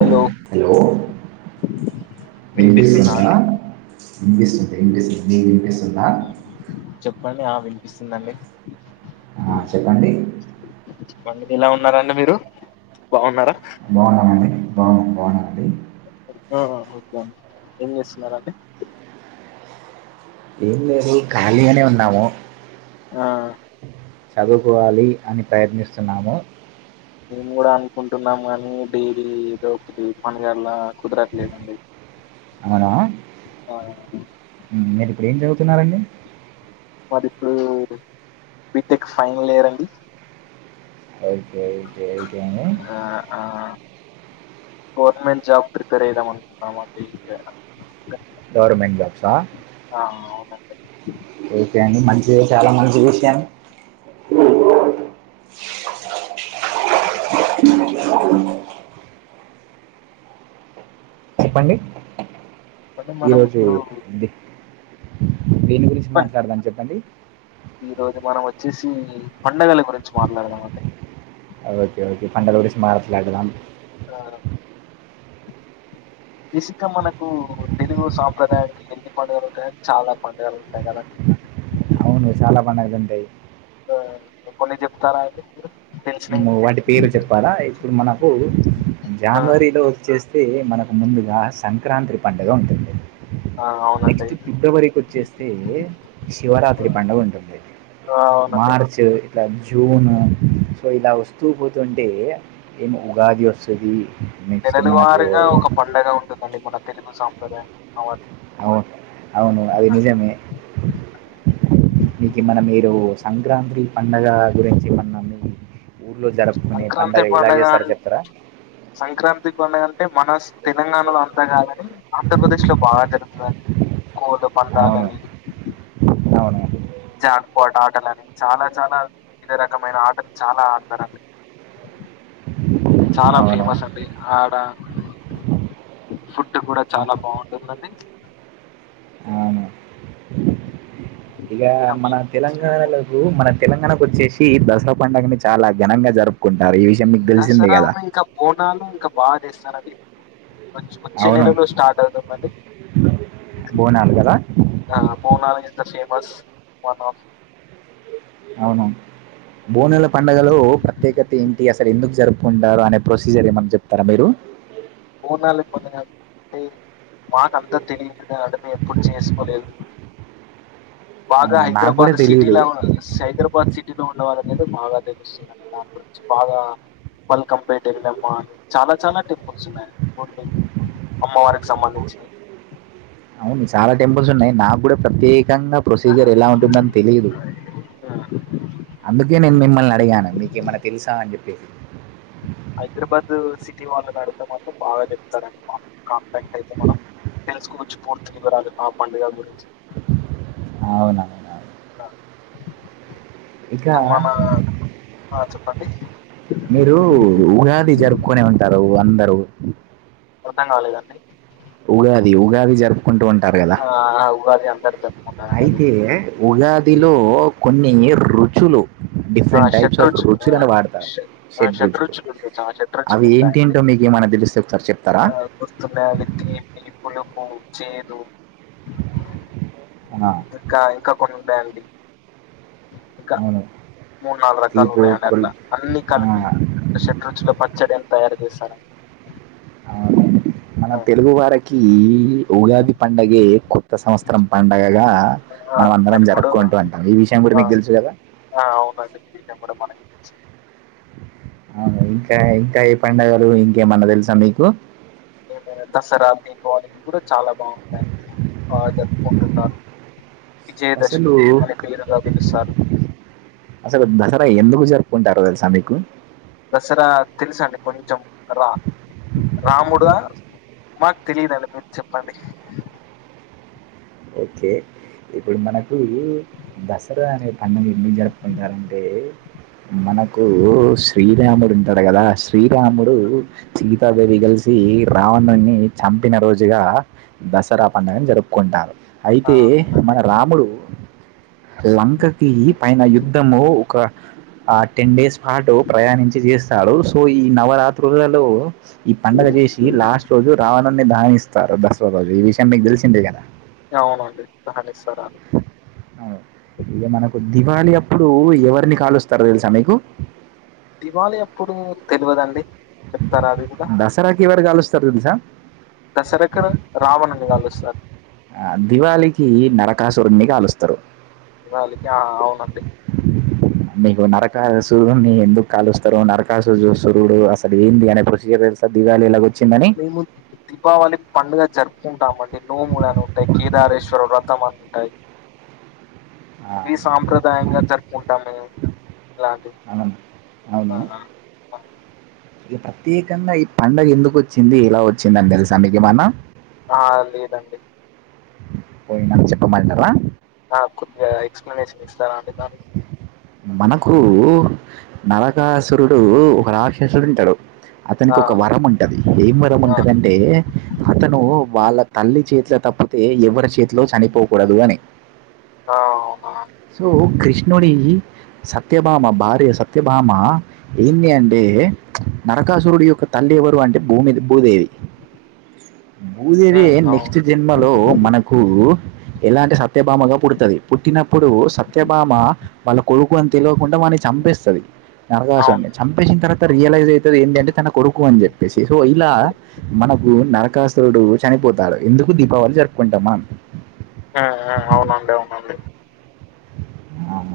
Hello hello వినిపిస్తుందా ఇనిపిస్తుంది ఇనిపిస్తుంది మీకు వినిపిస్ చెప్పండి ఆ వినిపిస్తుందండి ఆ చెప్పండి మందిని ఇలా ఉన్నారండి మీరు బాగున్నారా బాగున్నానండి బగు బాగున్నా అండి అహ ఓకే అండి ఏం చేస్తున్నారండి ఏం లేదు ఖాళీగానే ఉన్నాము ఆ చదువుకోవాలి అని ప్రయత్నిస్తున్నాము మేము కూడా అనుకుంటున్నాము కానీ డైలీ ఏదో ఒకటి పనిగలా కుదరట్లేదండి అవునా ఆ మీరిప్పుడు ఏం చదువుతున్నారండి మాది ఇప్పుడు బీటెక్ ఫైనల్ ఇయర్ అండి ఒకే ఒకే ఒకే అండి ఆ ఆ గవర్నమెంట్ జాబ్ ప్రిపేర్ అయిదాం అనుకుంటున్నమండి గవర్నమెంట్ జాబ్సా అంతె ఓకే అండి మంచిదే చాలా మంచి చూషాను [inaudible] చెప్పండి అంటే మనం ఈరోజు ఇప్పుడు దేని గురించి చెప్పండి మాట్లాడదం చెప్పండి ఈ రోజు మనం వచ్చేసి పండగల గురించి మాట్లాడదామండి ఓకే ఓకే పండల గురించి మాట్లాడదాం ఆ బేసిక్గా మనకు తెలుగు సాంప్రదాయానికి ఎన్ని పండుగలు ఉంటాయి కానీ చాలా పండుగలు ఉంటాయి కదండి [inaudible] చాలా పండగలుంటాయి ఆ కొన్ని చెప్తారా అయితే మేము వాటి పేరు చెప్పాలా ఇప్పుడు మనకు ఆ, జానవరిలో వచ్చేస్తే అది మనకు ముందుగా సంక్రాంతి పండుగ ఉంటుంది ఆ, అవునండి నెక్స్ట్ ఫిబ్రవరికి వచ్చేస్తే ఆ, శివరాత్రి పండుగ ఉంటుంది ఆ, అవునండి మార్చ్ ఇలా జూను సో ఇలా వస్తూ పోతుంటే ఏమి ఉగాది వస్తది నెలలువారుగా ఒక పండగ ఉంటుందండి మన తెలుగు సాంప్రదాయం వారి- అవును అవును అవి ఆ, నిజమే నీకు మనం మీరు సంక్రాంత్రి పండగ గురించి మనము సంక్రాంత్రి పండగన్ని చెప్తారా సంక్రాంతి పండగని అంటే మన తెలంగాణలో అంతా కాదని ఆంధ్రప్రదేశ్ లో బాగా జరుగుతదని కోలం అవును మర్డాలని అవును జాక్పాట్ ఆటలని చానా చానా వివిధ రకమైన ఆటలు చాలా ఆడతారండి చాలా అవును ఫేమస్ అండి ఆడ ఫుడ్ కూడా ఆ, చాలా బాగుంటుందండి ఇగ ఇంకా మన తెలంగాణలోలకు మన తెలంగాణకు వచ్చేసి దసరా పండుగని చాలా ఘనంగా జరుపుకుంటారు ఈ విషయం మీకు తెలిసింది దసరా కదా ఇంకా బోనాలు ఇంకా బాగా చేస్తారండి వచ్ వచ్చే అవును నెలలో స్టార్ట్ అవుతుదండి బోనాలు కదా ఆ బోనాలు గిట్ల ఫేమస్ వన్ ఆఫ్ అవును బోనల పండుగలో ప్రత్యేకత ఏంటి అసలు ఎందుకు జరుపుకుంటారు అనే ప్రొసీజర్ ఏమన్నా చెప్తారా మీరు బోనాల పండగ అంటే మాకంతా తెలియదు మేమెప్పుడు చేసుకోలేదు బాగా అవునా నాకు కూడా హైదరాబాద్ తెలియదు సిటీలో సైదరాబాద్ సిటీలో ఉన్న వాళ్ళ కి అయితే బాగా తెలుస్తుందిని దాని గురించి బాగా మల్కంపేట్ ఎలమ్మ అని చాలా చాలా టెంపుల్స్ ఉన్నాయి అమ్మ వారికి సంబంధించి అవును చాలా టెంపుల్స్ ఉన్నాయి నాకు కూడా ప్రత్యేకంగా సంబంధించినవి ప్రొసీజర్ ఎలా ఉంటుందని తెలిదు అందుకే నేను మిమ్మల్ని అడిగాను మీకేమైన్నా తెలుసా అని చెప్పే హైదరాబాద్ సిటీ వాళ్ళు నడితే మాత్రం బాగా చెప్తారండి బ కాంటాక్ట్ అయితే మనం తెలుసుకోవచ్చు పూర్తి వివరాలు ఆ పండుగ గురించి అవునవును ఇక మన ఆ చెప్ మీరు ఉగాది జరుపుకొని ఉంటారు అందరూ అర్థం కాలేదండి ఉగాది ఉగాది జరుప్ ఆ ఉగాది అందరు జరుపు అయితే ఉగాదిలో కొన్ని రుచులు ఆ డిఫరెంట్ టైప్స్ ఆఫ్ షడ్రుచులు రుచులను వాడతారు ఆ షెడ్ రుచులు షడ్రుచులు ఉంటుంది ఆ షడ్రుచులు అవి ఉంటాయండి ఏంటేంటో మీకు ఏమైనా తెలిస్తే ఒకసారి చెప్తారా ఆ గుర్తున్నాయి అవి తీపి పులుపు ఉప్పు చేదు ఆ, ఇంకా ఇంకా కొన్ని ఉంటాయండి ఇంక అవును మూడు నాలుగు రకాలు తీపు ఉంటాయండి కొల్ అట్ల అన్ని ఆ, కలిపి ఒక షెడ్ రుచులో పచ్చడిని తయారు చేస్తారు మన తెలుగు వారకి ఉగాది పండగే కొత్త సంవత్సరం పండగగా ఆ, మనం అందరం అది కూడా జరుపుకుంటూ ఉంటాం ఈ విషయం ఇప్పుడు ఆ, మీకు తెెలుసు కదా ఆ అవునండి మీ విషయం కూడా మనం ఇంకా ఇంకా ఏ పండగలు ఇంకేమన్నా తెలుసా మీకు ఏమనా దసరా దీపావళి ఇవి కూడా చాలా బాగుంటాయండి బా జరుపుకుంటూ ఉంటారు అసలు పిలుస్తారు అసలు దసరా ఎందుకు జరుపుకుంటారు తెల్ దసరా తెలుసండి కొంచెం రా రాముడా మాకు తెలియదుండి మీరు చెప్పండి ఓకే ఇప్పుడు మనకు దసరా అనేది అన్నది ఎందుకు జరుపుకుంటారంటే మనకు శ్రీరాముడు ఉంటాడు కదా శ్రీరాముడు సీతాదేవి గ కలిసి రావణుి చంపిన రోజుగా దసరా పండుగను జరుపుకుంటారు ఆ అయితే అవునండి మన రాముడు లంకకి పైన యుద్ధము ఒక ఆ టెన్ డేస్ పాటు ప్రయాణించి చేస్తాడు సో ఈ నవరాత్రులలో ఈ పండుగ చేసి లాస్ట్ రోజు రావణుి దానిస్తారు దసరా రోజు ఈ విషయం మీకు తెలిసిందే కదా అవునండి దహన ఇస్తార అవును ఇక మనకు దివాళి అప్పుడు ఎవరిని కాలు వస్తారు తెలుసా మీకు దివాళి అప్పుడు తెలవదండి చె దసరాకి ఎవరి కాలుస్తారో తెలుసా దసరాకు రావణని కాలుస్తారు ఆ దివాళికి నరకాసురుడు కాలుస్తారు దివాళి కి ఆ అవునండి మీకు నరకా సూర్యుని ఎందుకు కాలుస్తారు నరకాసు సూర్యుడు అసలు ఏంది అనే ప్రొషీజర్ తెలుస మేము దీపావళి పండుగ జరుపుము కుంటామండి నోములు అని ఉంటాయి కేదారేశ్వర వ్రతం అని ఉంటాయి ఆ, ఇవి సాంప్రదాయంగా జరుపుకుంటాము మేము అన్నను అవును ఆ ఇక ప్రత్యేకంగా ఈ పండగ ఎందుకు వచ్చింది ఇలా వచ్చిందని తెలుసా మీకు ఏమన్నా ఆ లేదండి పోనీ నన్ను చెప్పమంటారా ఆ కొద్దిగా ఎక్స్ప్లెనేషన్ ఇస్తా అంట మనకు నరకాసురుడు ఒక రాక్షసుడు ఉంటాడు అతనికి ఆ ఒక వరం ఉంటది ఏం వరం ఆ ఉంటదింటే అతను వాళ్ళ తల్లి చేతిల తప్పితే ఎవరి చేతిలో చనిపోకూడదు అని ఆ అవునా అండి సో క్రి నోడి సత్యభామ భార్య సత్యభామ ఏంది అంటే నరకాసురుడు యొక్క తల్లి ఎవరు అంటే భూమిది భూదేవి భూదేవి ఉమ్ అవును నెక్స్ట్ జన్మలో మనకు ఎలాంటి సత్యభామగా పుడుతుంది పుట్టిన పుట్టినప్పుడు సత్యభామ వాళ్ళ కొడుకు అని తెలివకుండా వాన్ని చంపేస్తది అవును నరకాశన్ని చంపేసిన తర్వాత రియలైజ్ అయి ఏంధంటే తన కొడుకు అని చెప్పేసి సో ఇలా మన నరకాసురుడు చనిపోతాడు ఇందుకు దీపావళి జరుపుకుంటామ్ మనం ఆ అవునండి అవునండి ఆహ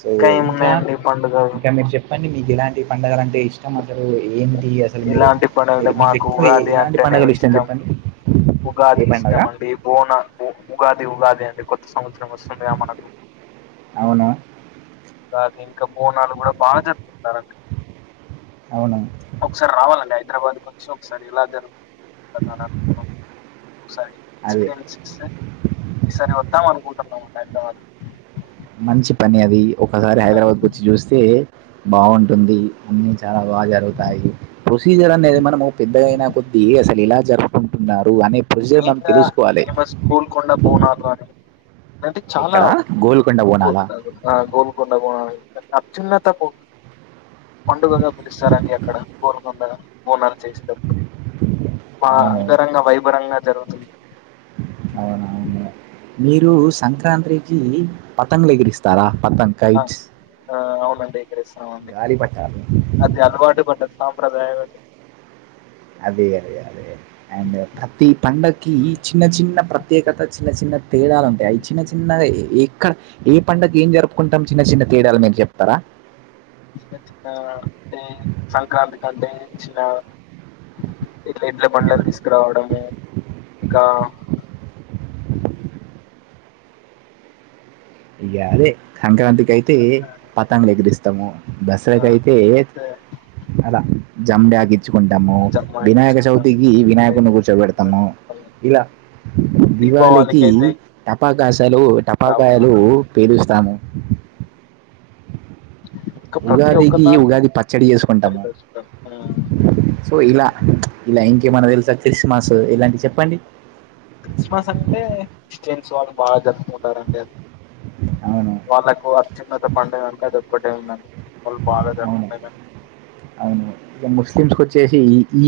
సో ఇంకా ఏమున్నాయండి పండుగలు ఇంకా మీరు చెప్పండి మీకు ఎలాంటి పండగల అంటే ఇష్టం అసలు ఏం ఇ అసలు మీరు ఇలాంటి మీరు పండుగలు మీకు మాకు ఎక్కువ ఉగాది ఎలాంటి అంటేనే పండుగలు ఇష్టం చెప్పండి ఉగాది ఏ పండగ ఇష్టమ అండి బోనలు ఉగాది ఉగాది అండి కొత్త సంవత్సరం వస్తుందిగా మనకు అవును దాని ఇకా బోనాలు కూడా బాగా జరుపుకుంటారండి అవును ఒకసారి రావాలండి అయి హైదరాబాద్కి వచ్చి ఒకసారి ఇలా జరుగుతుంది అంత దాన మనం ఒకసారి అదే ఎక్స్పీరియన్స్ చేస్తే ఈసారి వద్దాం అనుకుంటున్నామండి హైదరాబద్ మంచి పని అది ఒకసారి హైదరాబాద్ వచ్చి చూస్తే బాగుంటుంది అన్ని చాలా బాగా జరుగుతాయి ప్రొసీజర్ అనేది మనము పెద్దగాయినా కొద్దీ అసలు ఇలా జరుపుకుంటున్నారు అనే ప్రొసీజర్ మనం మెయిన్ గా తెలుసుకోవాలి ఫేమస్ కోల్కొండ బోనాలు అని అంటే చాలా ఎక్కడ గోల్కొండ గోల్ బోనాలా ఆ గోల్కొండ బోనాలు అత్యున్నతపు పండుగగా పిలుస్తారండి అక్కడ గోల్కొండ బోనా చేసేటప్పుడు బా అవును అంగరంగా వైభరంగా జరుగుతుంది అవునవును మీరు సంక్రాంత్రికి పతంగులు ఎగిరిస్తారా పతంగ్ ఆ కైట్స్ ఆ అవునండి ఎగరేస్తామండి గాలి పట్టాలు అది అలవాటు పడ్డ సాంప్రదాయమండి అదే అదే అదే అండ్ ప్రతి పండకి చిన్న చిన్న ప్రత్యేకత చిన్న చిన్న తేడాలుంటాయ్ అవి చిన్న చిన్నవె ఎక్కడ ఏ పండక్కి ఏం జరుపుకుంటాం చిన్న చిన్న తేడాలు మీరు చెప్తారా చిన్న చిన్న అంటే సంక్రాంతి కంటే చిన్న ఇట్ల ఎడ్ల పండ్లను తీసుకురావడము ఇంకా [unintelligible] ఇగ అదే సంక్రాంతికి అయితే పతంగులు ఎగిరిస్తాము దసరా ఆ, గైతే ఆ, అద జం ఆగి తెచుకుంటాము జమ్మ వినాయక తెచ్చుకుంటాము చవితికి వినాయకుడిని కూర్చోబెడతాము ఇలా దీపావళికి దివాళికి అయితే టపాకాసాలు టపాకాయ ఇంకా పేలుస్తాము ప్రతి ఒక్క ఉగాదికి దానికి ఉగాది పచ్చడి చేసుకుంటాము తెచ్చుకుంటాం సో ఇలా ఇలా ఇంకేమన్నా తెలుసా క్రిస్మస్ ఇలాంటివి చెప్పండి క్రిస్మస్ అంటే క్రిస్టియన్స్ వాళ్ళు బా జర్ కుంటారండి అది అవును వాళ్ళకు అత్యున్నత పండుగంటె అదొక్కటే ఉందండి వాళ్ళు బాగా అవును జరుపుకునేదంటే ఎక్కించుకొచ్చేసి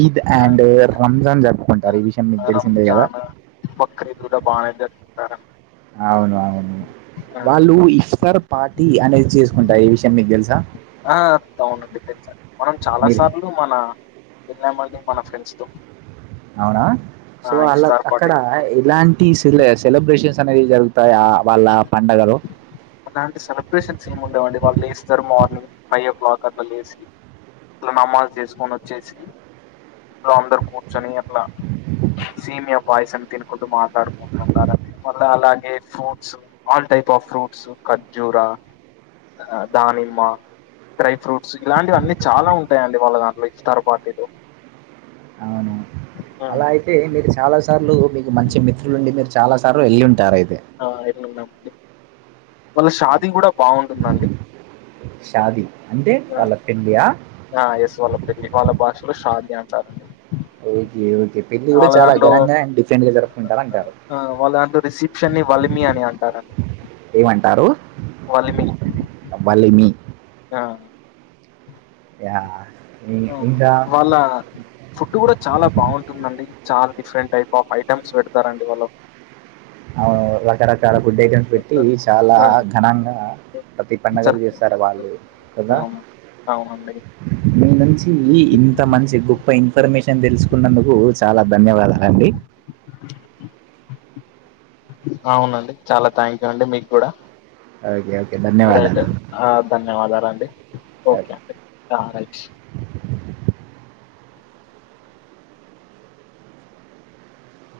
ఈద్ అండ్ రంజాన్ జరుపుకుంటారు ఈ విషం మీకు తెలిసిందే కదా కూడ బానే జరుపుకుంటారు అవును అవును వాళ్ళు ఇఫ్సర్ పార్టీ అనేది చేసుకుంటారు ఏ విషం మీకు తెలుసా ఆ అవునండి తెలుసండి మనం చాలా మీరు సార్లు మన వెళ్ళా మండి మన ఫ్రెండ్స్ తో అవునా సో ఆ అలా ఇఫ్తార్ అక్కడ పార్టీ ఇలాంటి సెల సెలబ్రేషన్స్ అనేది జరుగుతాయి ఆ వాళ్ళ పండగలు అలాంటి సెలబ్రేషన్స్ ఏమి ఉండవండి వాళ్ళు లెస్తరు మార్నింగ్ ఫైవ్ ఓ క్లాక్ అట్ల లేసి నమ నమాజ్ చేసుకొని వచ్చేసి ఇంట్లో అందరు కూర్చొని అట్లా సేమియా పాయసాన్ని తినుకుంటూ మా మాట్లాడుకుంటు ఉంటారండి మల్ల అలాగే fruits all type of fruits ఖజూరా దానిమ్మ డ్రై ఫ్రూట్స్ ఇలాంటివి అన్నీ చాలా ఉంటాయండి వాళ్ళ దాంట్లో ఇఫ్తార్ పార్టీలు అవును అలా అయితే మీరు చాలా సార్లు మీకు మంచి మిత్రులుండి మీరు చాలా సార్లు వెళ్ళి ఉంటరు అయ్ ఆ ఎల్లుంన్నామండి వాళ్ళ షాది కూడా బాగుంటుందండి షాది ఆ య ఎస్ వాళ్ళ పెళ్లి వాళ్ళ భాషలో షాధి అంటారండి ఓకే ఓకే పెళ్ళి కూడా వాళ్ళ చాలా దాంట్లో ఘనంగా అండ్ డిఫరెంట్ గా జరుపుకుంటారు అంటారు ఆ వాళ్ళ దాంట్లో రిసెప్షన్ వలిమి అని అంటారండి ఏమంటారు. వాలిమి వలిమి ఆహ్. యా. ఇం- ఇంకా వాళ్ళ ఫుడ్ కూడా చాలా బాగుంటుందండి చాలా. డిఫరెంట్ టైప్ ఆఫ్ ఐటమ్స్ పెడతారండి వాళ్ళు. ఆవ్ రకరకాల ఫుడ్డ ఐటమ్స్ పెట్టి పెడతారు. చాలా ఆ ఘనంగా. ప్రతి పండగలు సర్ చేస్తారు వాళ్ళు కదా. అవును డాయ్. మీ నుంచి ఇంత మంచి గొప్ప ఇన్ఫర్మేషన్ తెలుసుకున్నందుకు చాలా ధన్యవాదాల అండి. అవునండి చాలా థ్యాంక్ యూ అండి మీకు కూడా. ఓకే. ఓకే ఇంకా రైట్ ధన్యవాదాలు ఆహ్ ధన్యవాదాలు అండి ఆ, ఓకే అండి రైట్.